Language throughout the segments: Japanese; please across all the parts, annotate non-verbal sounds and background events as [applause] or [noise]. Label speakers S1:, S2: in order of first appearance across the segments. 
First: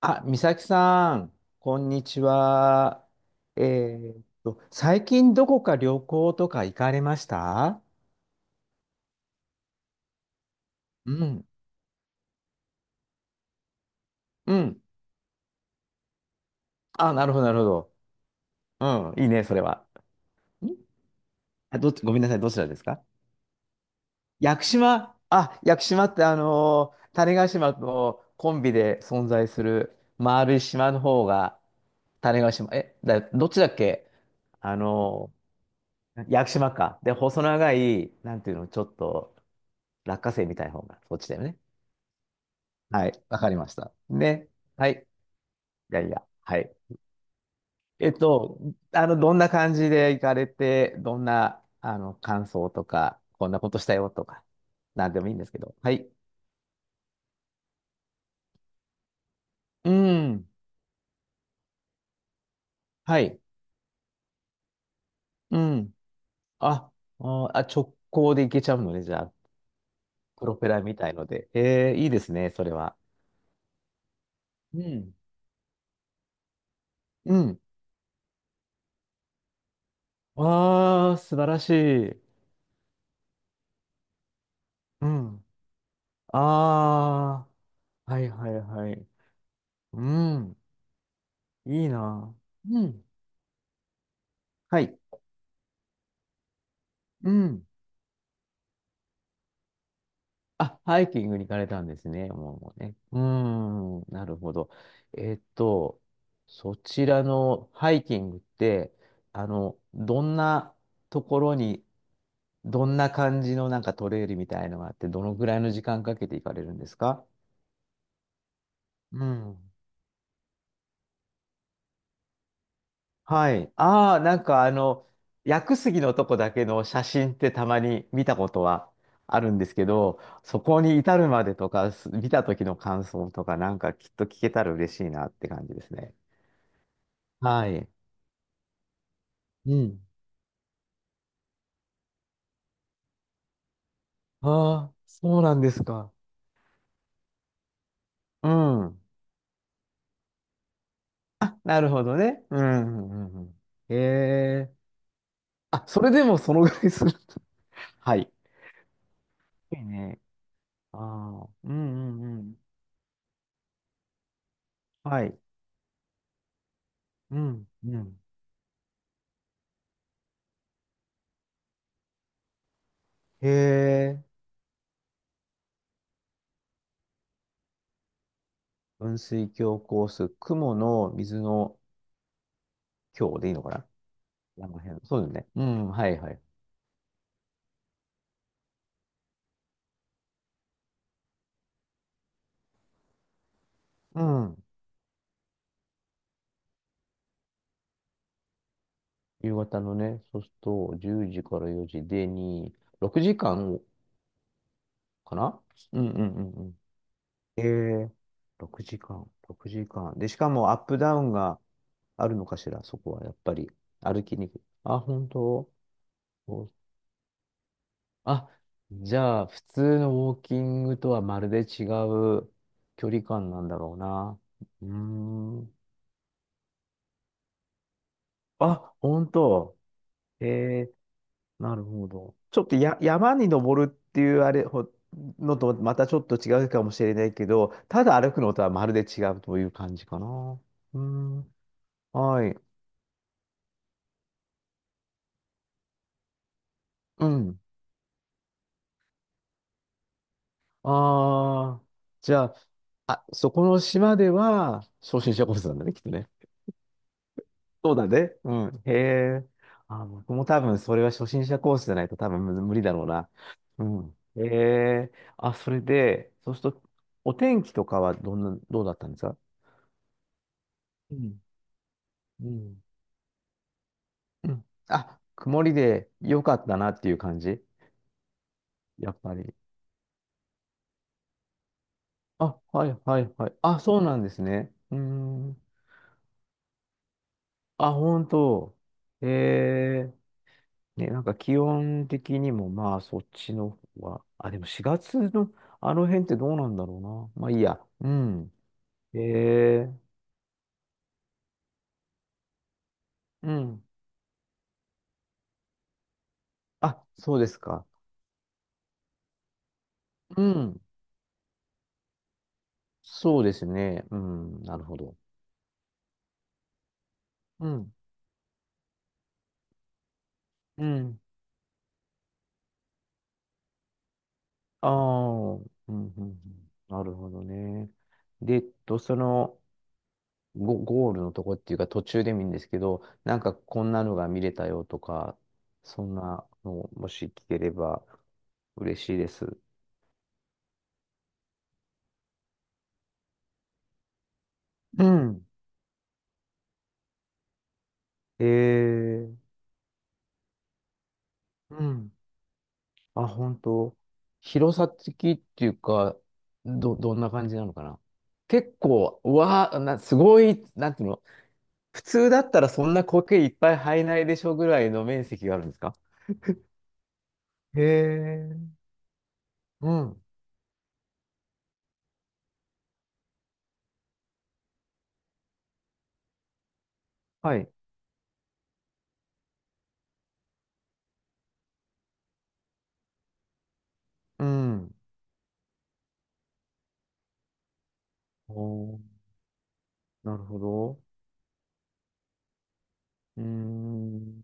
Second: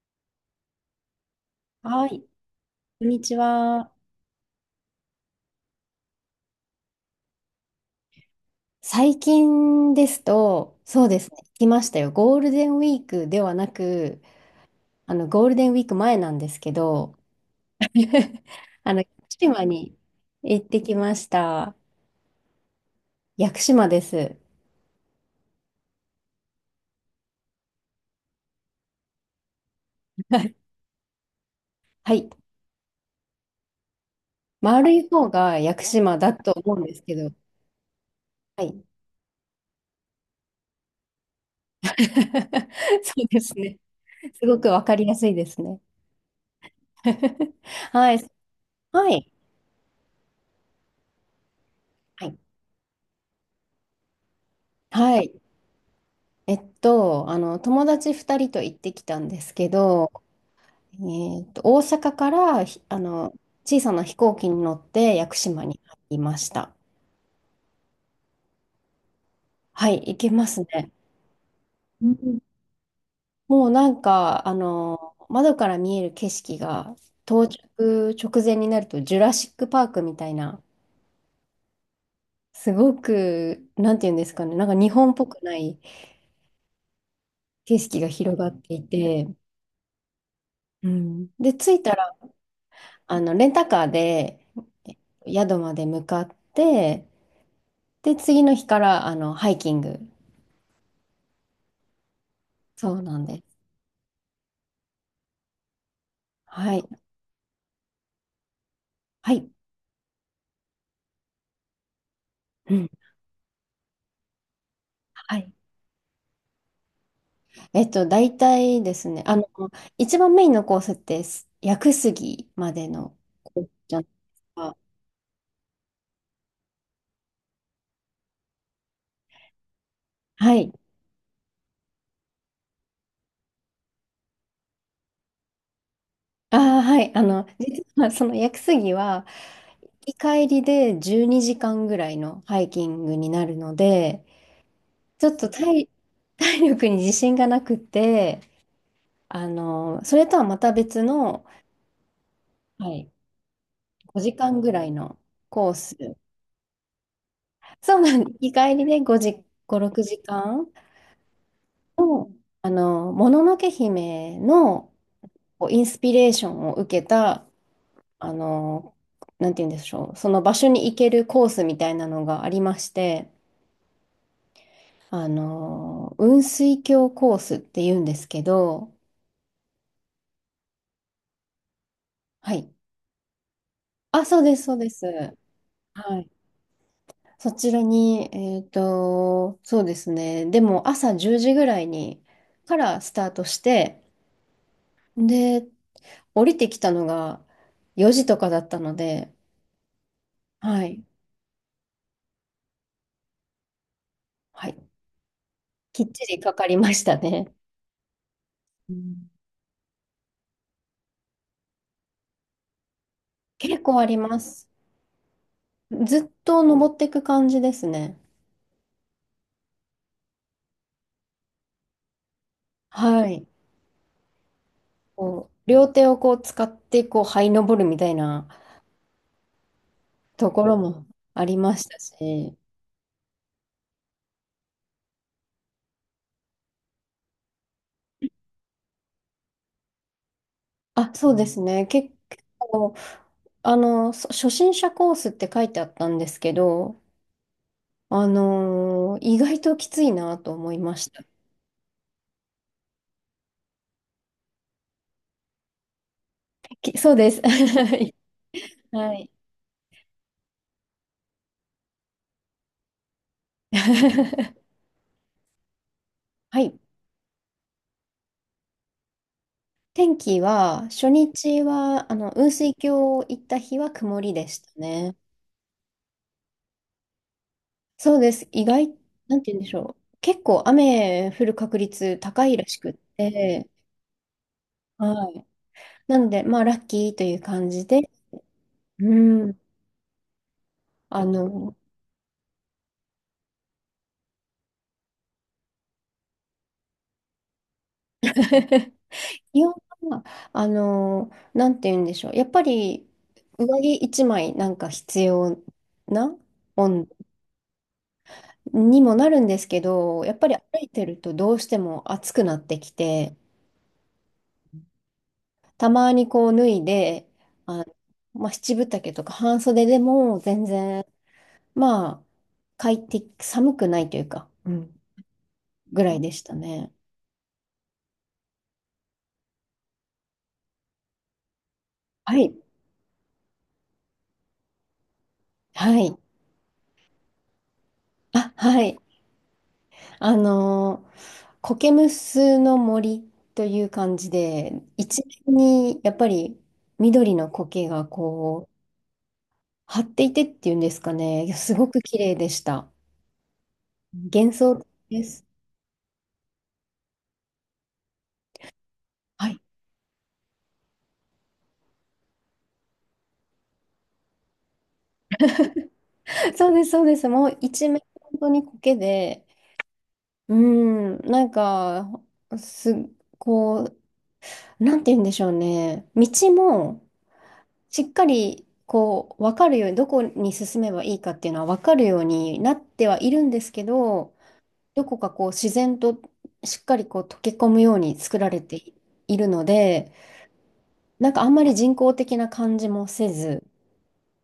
S1: あ、美咲さん、こんに
S2: はい、
S1: ち
S2: こ
S1: は。
S2: んにち
S1: え
S2: は。
S1: 最近どこか旅行とか行かれました？
S2: 最近ですと、そう
S1: う
S2: ですね、
S1: ん。
S2: 来ましたよ。ゴールデンウィークではなく、
S1: うん。
S2: ゴールデンウィーク前なんですけ
S1: あ、
S2: ど、
S1: なるほど、なるほど。
S2: [laughs]
S1: う
S2: 屋
S1: ん、いい
S2: 久
S1: ね、それ
S2: 島
S1: は。
S2: に行っ
S1: ん
S2: てきました。
S1: あ、どっち、ごめんなさい、どちらですか？
S2: 屋久島です。
S1: 屋久島。あ、屋久島って、種子島とコンビで存在する丸い島の方が、
S2: はい。
S1: 種子島、どっちだっけ？あ
S2: 丸い方
S1: の
S2: が屋久島だ
S1: 屋
S2: と
S1: 久島
S2: 思うんで
S1: か。
S2: す
S1: で、
S2: けど、
S1: 細長い、なんていう
S2: は
S1: の、ちょ
S2: い。
S1: っと落花生みたいな方が、そっちだよね。
S2: [laughs]
S1: は
S2: そ
S1: い、
S2: う
S1: わ
S2: で
S1: か
S2: す
S1: りまし
S2: ね。
S1: た。
S2: す
S1: ね。
S2: ごくわ
S1: は
S2: かり
S1: い。
S2: やすいですね。
S1: いやいや、はい。
S2: [laughs]
S1: え
S2: は
S1: っ
S2: い。
S1: と、
S2: はい。
S1: どんな感じで行かれて、どんな、
S2: はい。
S1: 感想とか、こんなことしたよとか、なん
S2: は
S1: でもい
S2: い。
S1: いんですけど。はい。
S2: 友達2人と行ってきたんですけ
S1: う
S2: ど、
S1: ん。
S2: 大阪からひ、あ
S1: は
S2: の、
S1: い。
S2: 小さな飛行機に乗って屋久
S1: う
S2: 島に
S1: ん。
S2: 入りました。
S1: あ、あ直行で行けちゃうのね、じゃあ。
S2: はい、行け
S1: プ
S2: ま
S1: ロ
S2: す
S1: ペラ
S2: ね。
S1: みたいので。
S2: う
S1: いいです
S2: ん
S1: ね、それは。
S2: もうなんか、
S1: うん。
S2: 窓から見える景色が、
S1: う
S2: 到
S1: ん。
S2: 着直前になるとジュラシックパークみたいな、
S1: ああ、素晴らしい。
S2: すごく、なんていうんですかね、なんか日
S1: う
S2: 本っぽく
S1: ん。
S2: ない
S1: あ
S2: 景色が
S1: あ、はい
S2: 広が
S1: はい
S2: ってい
S1: はい。
S2: て、
S1: うん、
S2: うん、で、着い
S1: いい
S2: たら、
S1: な。うん、
S2: レンタカーで
S1: はい。
S2: 宿まで向かって、
S1: うん。
S2: で、次の日から、ハイキング。
S1: あ、ハイキングに行かれたんですね。もう、もう
S2: そ
S1: ね。
S2: うな
S1: う
S2: んです。
S1: ん、なるほど。えっと、
S2: は
S1: そ
S2: い。
S1: ちらのハイキングって、
S2: はい。
S1: どんなところに、
S2: う
S1: ど
S2: ん。
S1: んな感じのなんかトレイルみたいのがあって、どの
S2: は
S1: ぐ
S2: い。
S1: らいの時間かけて行かれるんですか？
S2: 大体ですね、
S1: うん。
S2: 一番メインのコースって、屋久杉までの
S1: は
S2: コース
S1: い。
S2: じゃないで
S1: ああ、な
S2: す
S1: んか
S2: か。
S1: 薬杉のとこだけの写真ってたまに見たことはあるんですけど、
S2: は
S1: そ
S2: い。
S1: こに至るまでとか、見た時の感想とか、なんかきっと聞けたら嬉しいなって感じですね。
S2: ああ、はい。
S1: は
S2: 実
S1: い。
S2: はその屋久杉は、
S1: うん。
S2: 行き帰りで12時間ぐらいのハイキングになるので、
S1: ああ、
S2: ちょっ
S1: そう
S2: と
S1: なんですか。
S2: 体力に自信がなくて、
S1: うん。
S2: それとはまた別の、
S1: あ、なるほどね。う
S2: は
S1: ん。う
S2: い、
S1: んうんうんへ
S2: 5時間ぐ
S1: え。
S2: らいのコー
S1: あ、
S2: ス。
S1: それでもそのぐらいする？[laughs]
S2: そうな
S1: は
S2: んで
S1: い。
S2: す。日帰りで5時、
S1: い
S2: 5、
S1: い
S2: 6
S1: ね。
S2: 時間
S1: ああ。うんうん
S2: の、
S1: うん。
S2: もののけ姫の
S1: はい。
S2: こうインスピレーションを受け
S1: う
S2: た、
S1: んうん。
S2: あの、なんて言うんでしょう、その場所に行けるコースみたいなのがありまして、
S1: へえ。
S2: 雲水峡コースって言うんですけど、
S1: 雲水峡コース、雲の水の
S2: はい。
S1: 峡でいいのかな？
S2: あ、そうです、
S1: あ
S2: そう
S1: の
S2: です。
S1: 辺。そうだよね。うん、は
S2: は
S1: い
S2: い。
S1: はい。
S2: そちらに、そうですね。でも朝10時ぐらいにからスタートして、
S1: うん。
S2: で、降りてきたのが4時とかだったので、
S1: 夕方のね、そうする
S2: は
S1: と、
S2: い、
S1: 10時から4時でに6時間かん
S2: はい、
S1: かな？う
S2: きっ
S1: んう
S2: ち
S1: ん
S2: り
S1: う
S2: か
S1: んう
S2: かり
S1: ん。
S2: ましたね。
S1: ええ、6
S2: う
S1: 時
S2: ん
S1: 間、6時間。で、しかもアップダウンがあるのかしら、そこはやっぱり。
S2: 結構あり
S1: 歩き
S2: ま
S1: にくい。
S2: す。
S1: あ、本当？
S2: ずっと
S1: お
S2: 登っていく感じですね。
S1: あ、じゃあ、普通のウォーキングとはまるで違う距離
S2: はい。
S1: 感なんだろうな。うー
S2: こう、
S1: ん。
S2: 両手をこう使って、こう、這い登るみたいな
S1: あ、本当。え
S2: ところ
S1: え、
S2: もありま
S1: なる
S2: した
S1: ほど。
S2: し、
S1: ちょっと山に登るっていうあれほのとまたちょっと違うかもしれないけど、ただ歩くのとはまるで違うという感じかな。う
S2: あ、そうで
S1: ん。
S2: すね。結
S1: はい。
S2: 構、初心者コースって書いてあったんですけど、
S1: うん。
S2: 意外ときついなと思いました。
S1: ああ、じゃあ、あ、そこの島では初心者コースなんだね、きっとね。
S2: そうです。[laughs]
S1: そ
S2: は
S1: うだ
S2: い。
S1: ね。うん。へえ。あ、僕も多分それは初心者コースじゃないと多分無理だろうな。
S2: [laughs]
S1: うん。へ
S2: は
S1: え。あ、それで、そうす
S2: い。
S1: ると、お天気とかはどんな、どうだったんですか？
S2: [laughs] 天気は、初
S1: うん。
S2: 日は、
S1: う
S2: 雲水
S1: ん
S2: 峡行った日は曇りで
S1: う
S2: し
S1: ん
S2: たね。
S1: あ、曇りで良かったなっていう感じ？
S2: そうです。意外、
S1: やっぱ
S2: なんて
S1: り。
S2: 言うんでしょう。結構雨降る確率高い
S1: あ、
S2: らし
S1: は
S2: くっ
S1: いはいはい。
S2: て、
S1: あ、そうなんですね。うー
S2: はい。
S1: ん。
S2: なので、まあ、ラッキーという感じ
S1: あ、
S2: で、
S1: 本当。
S2: う
S1: へ
S2: ん。
S1: え。ね、な
S2: あ
S1: んか気
S2: の、
S1: 温的にもまあそっちの方は、あ、でも4月のあの辺ってどうなんだろうな。まあいいや。うん。
S2: [laughs]
S1: へ
S2: 気温
S1: え、
S2: は、あのなんて言うんでしょう。やっぱり、
S1: う
S2: 上
S1: ん。
S2: 着一枚なんか必要な
S1: あ、
S2: 温度
S1: そうですか。
S2: にもなるんですけど、やっ
S1: う
S2: ぱり歩
S1: ん。
S2: いてるとどうしても暑くなってきて、
S1: そうですね。うん。なるほど。
S2: たまにこう脱いで、
S1: う
S2: あ、
S1: ん。
S2: まあ、七分丈とか半袖でも全
S1: う
S2: 然、
S1: ん。
S2: まあ、快適、寒くないというか、
S1: ああ、うん、う
S2: ぐら
S1: ん。
S2: い
S1: う
S2: でした
S1: ん
S2: ね。
S1: なるほどね。で、ゴールのとこっていうか途中で
S2: は
S1: もいいん
S2: い。
S1: ですけど、なんかこんなのが見れたよとか、
S2: は
S1: そん
S2: い。
S1: なのもし聞ければ
S2: あ、はい。
S1: 嬉しいです。
S2: コケムスの森という感じで、
S1: う
S2: 一
S1: ん。
S2: 面にやっぱり緑の苔が
S1: え
S2: こう、
S1: え、
S2: 張っていてっていうんですかね、いやす
S1: う
S2: ごく
S1: ん。
S2: 綺麗でした。
S1: あ、本当。
S2: 幻想
S1: 広
S2: 的
S1: さ
S2: で
S1: 的っ
S2: す。
S1: ていうか、どんな感じなのかな？結構、う
S2: はい。
S1: わあ、すごい、なんていうの、普通だったらそんな苔いっぱい生えないでしょぐらいの面積があるんですか？
S2: [laughs] そうです、そうです。もう
S1: へ
S2: 一面本当に
S1: え、
S2: 苔で、
S1: うん。
S2: うん、なんか、す、こう、なんて言うんでしょうね。道も、
S1: はい。
S2: しっかりこう分かるようにどこに進めばいいかっていうのは分かるようになってはいるんですけど、
S1: うん。
S2: どこかこう自然としっかりこう溶け込むように作られて
S1: おー、
S2: いるので、
S1: なるほど。
S2: なんかあんまり人工的な感じもせ
S1: うー
S2: ず、
S1: ん。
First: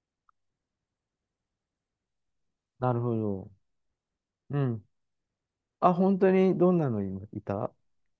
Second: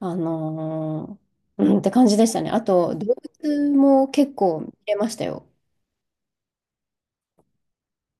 S2: あのうんって感じでしたね。あ
S1: な
S2: と
S1: る
S2: 動
S1: ほど。
S2: 物も結
S1: う
S2: 構見
S1: ん。
S2: れましたよ。
S1: あ、本当にどんなのいいた。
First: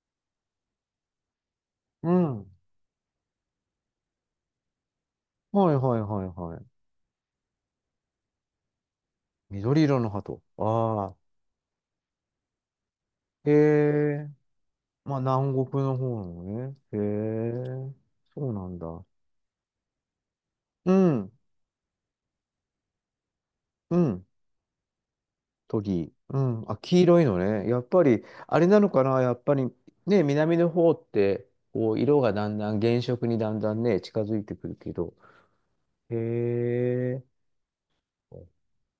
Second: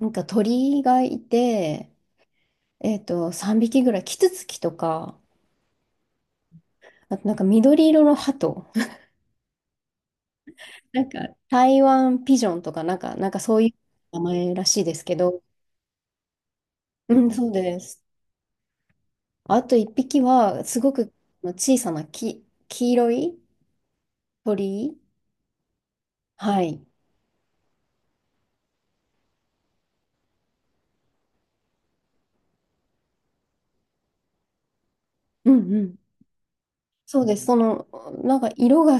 S2: なんか鳥がいて、
S1: うん。
S2: 3匹ぐらいキツツキとか、
S1: はいはいはいはい。
S2: あとなんか緑色の鳩、
S1: 緑色の鳩。
S2: なん
S1: ああ。
S2: か台湾ピジョンとかなんか
S1: へ
S2: そういう名
S1: え、
S2: 前らしいですけ
S1: まあ
S2: ど、
S1: 南国の方なのね。へ
S2: うん、そうで
S1: え、
S2: す。
S1: そうなんだ。
S2: あと一匹はすご
S1: う
S2: く
S1: ん、
S2: 小さな黄色い
S1: うん、
S2: 鳥。
S1: トギ。う
S2: は
S1: ん、あ、
S2: い。
S1: 黄色いのね。やっぱり、あれなのかな、やっぱり、ね、南の方って、こう、色がだんだん、原色にだんだんね、近づいてくるけど。
S2: うんうん。
S1: へ
S2: そ
S1: え、
S2: うです。なんか色が、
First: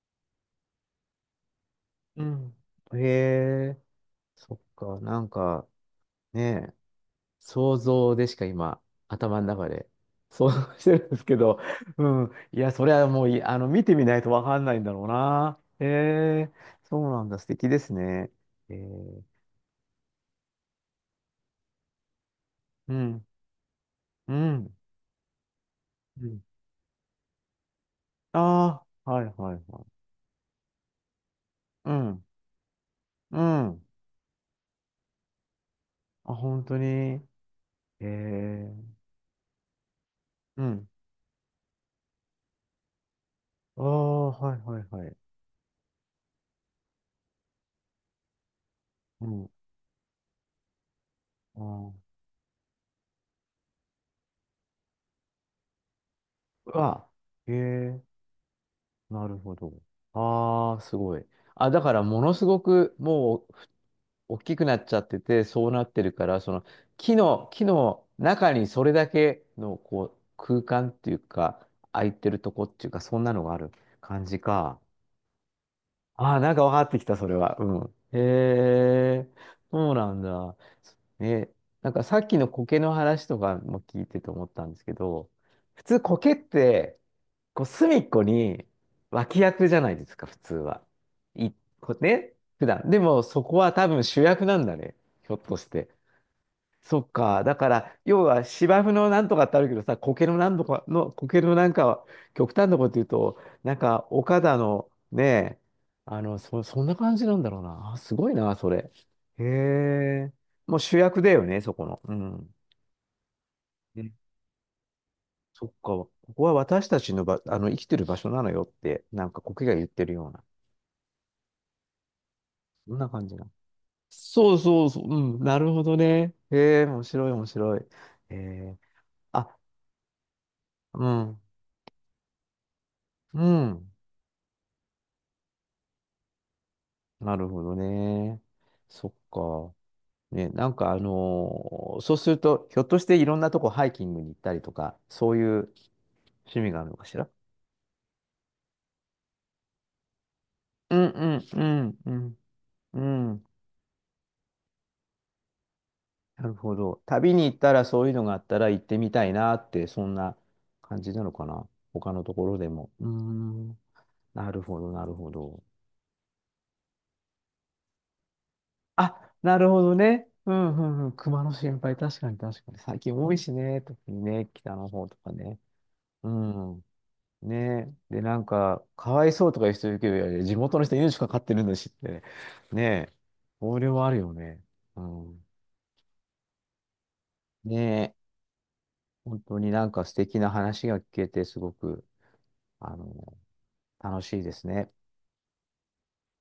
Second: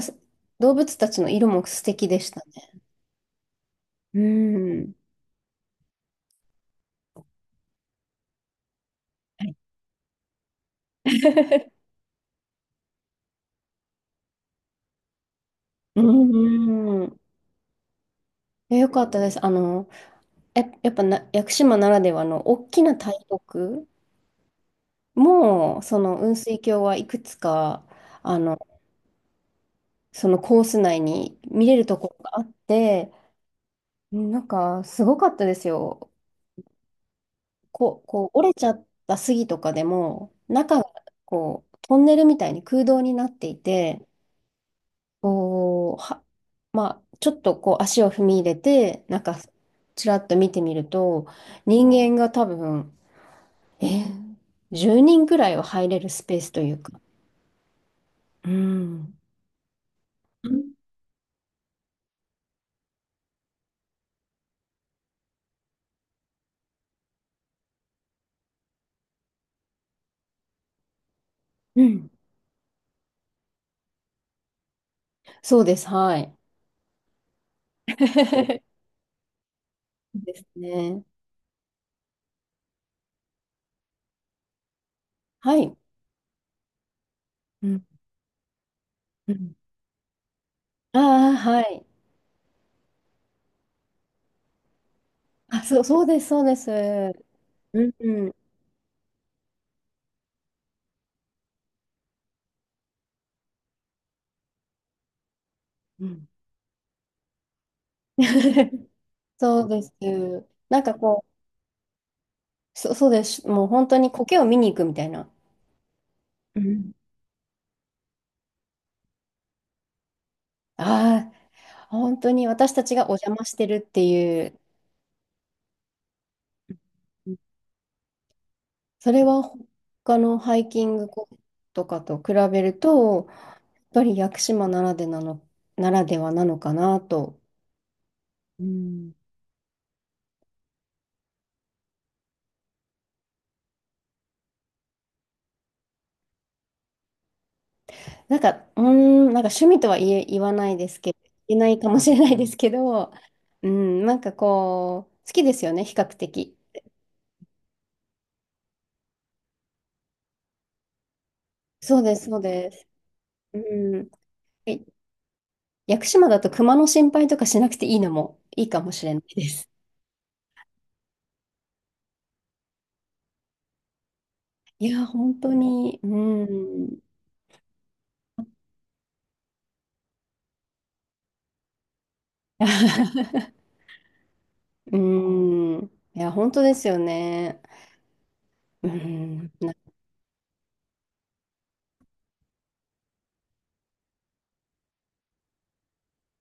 S2: 動物たちの色も素敵で
S1: う
S2: した
S1: ん。
S2: ね。
S1: へえ、
S2: う
S1: そっ
S2: ん。
S1: か、なんか、ね、想像でしか今、頭
S2: は
S1: の
S2: い。
S1: 中で想像してるんですけど、
S2: [laughs]
S1: うん。いや、それはもうい、あの、見てみないとわかんないんだろうな。へ
S2: う
S1: え、そ
S2: んう
S1: う
S2: ん。
S1: なんだ。素敵ですね。え
S2: よかった
S1: ー、
S2: です。あの、や、やっぱな、屋久島ならではの大き
S1: う
S2: な大
S1: ん、
S2: 木
S1: うん、
S2: も、その
S1: う
S2: 雲
S1: ん。
S2: 水峡はいくつか、あの、
S1: ああ、はい、はい、はい。
S2: そのコース内に見れる
S1: う
S2: ところ
S1: ん、
S2: があって、
S1: うん。
S2: うんなんかすごかったですよ。
S1: あ、本当に。え
S2: こう折れちゃっ
S1: ー、
S2: た杉とかでも、
S1: う
S2: 中が
S1: ん。
S2: こうトンネルみたいに空洞になってい
S1: あ
S2: て、
S1: あ、はい、はい、はい。
S2: こう、は、まあ、ちょっとこう足を踏み入れて、なん
S1: う
S2: か
S1: ん。
S2: ちらっと見てみると、
S1: あ
S2: 人
S1: ー
S2: 間が多分、えー、10人くらいは入れるスペースとい
S1: う
S2: うか。
S1: わ、えー、
S2: うん。
S1: なるほど。
S2: うん
S1: ああ、すごい。あ、だからものすごくもう大きくなっちゃってて、そうなってるから、その木の中にそれだけのこう空間っていうか、
S2: う
S1: 空
S2: ん。
S1: いてるとこっていうか、そんなのがある感じか。
S2: そうです、はい。
S1: ああ、なんか分かってきた、それは。うん。
S2: [laughs]
S1: へえ、そうなん
S2: で
S1: だ。
S2: すね。
S1: ね、なんかさっきの苔の話とかも聞いてて思ったんですけど、
S2: はい。
S1: 普通苔って、こう
S2: うん
S1: 隅っこに
S2: う
S1: 脇
S2: ん。
S1: 役じゃないですか、普通は。
S2: ああ、
S1: い、
S2: はい。
S1: こね、普段。でもそこは多分主役なんだね、ひょっと
S2: あ、
S1: し
S2: そう、
S1: て。
S2: そうです、そうです。
S1: そっか。だか
S2: うん、
S1: ら、要
S2: うん。
S1: は芝生のなんとかってあるけどさ、苔のなんとかの、苔のなんかは、極端なこと言うと、なんか、岡田のね、
S2: う
S1: あ
S2: ん。
S1: の、そ、そんな感じなんだろうな。あ、すごいな、そ
S2: [laughs]。
S1: れ。へ
S2: そうです。
S1: え。も
S2: な
S1: う
S2: んか
S1: 主役
S2: こう、
S1: だよね、そこの。うん。
S2: そうです。もう本当に
S1: ね
S2: 苔を見に行くみたいな。
S1: そっか。ここは
S2: う
S1: 私
S2: ん。
S1: たちのば、あの、生きてる場所なのよって、なんか苔が言ってるような。
S2: ああ、本当に私た
S1: そ
S2: ち
S1: ん
S2: が
S1: な
S2: お
S1: 感
S2: 邪
S1: じ
S2: 魔
S1: な。
S2: してるってい
S1: そ
S2: う、
S1: うそうそう。うん。なるほどね。へえ、面白
S2: う
S1: い、
S2: ん
S1: 面白い。へえ。
S2: それは
S1: あ、
S2: 他のハイキン
S1: う
S2: グ
S1: ん。
S2: とかと比べると、や
S1: う
S2: っ
S1: ん。
S2: ぱり屋久島ならでなの、ならではなのかな
S1: な
S2: と、
S1: るほどね。
S2: う
S1: そっ
S2: ん
S1: か。ね、なんかそうすると、ひょっとしていろんなとこハイキングに行ったりとか、そういう趣味があるのかしら？
S2: なんか、うーん、なんか趣味とは言え、言わないで
S1: う
S2: す
S1: ん
S2: けど、
S1: うん
S2: 言え
S1: う
S2: ないかも
S1: ん
S2: し
S1: う
S2: れない
S1: ん。
S2: ですけど、
S1: うん。
S2: うん、好きですよね、比較
S1: なる
S2: 的。
S1: ほど。旅に行ったらそういうのがあったら行ってみたいなって、そんな感じなのかな。
S2: そう
S1: 他
S2: で
S1: の
S2: す、
S1: と
S2: そう
S1: ころで
S2: です。
S1: も。うー
S2: う
S1: ん。
S2: ん。
S1: なる
S2: え
S1: ほど、なるほど。
S2: 屋久島だと熊の心配とかしなくていいのもいいかもしれな
S1: あ、
S2: いで
S1: な
S2: す。
S1: るほどね。うんうんうん。熊の心配、確かに確かに。最近多いしね。特にね、北
S2: い
S1: の
S2: や、
S1: 方とか
S2: 本当
S1: ね。
S2: に、う
S1: うん。
S2: ん。
S1: ねえ。で、なんか、かわいそうとかいう人いるけど、いやいや地元の人命かかってるんだしって。ねえ。
S2: [laughs]
S1: それはあるよね。
S2: う
S1: うん。
S2: ん。[laughs] いや、本当ですよね。
S1: ねえ。
S2: う
S1: 本
S2: ん。
S1: 当になんか素敵な話が聞けて、すごく、あの、楽しいですね。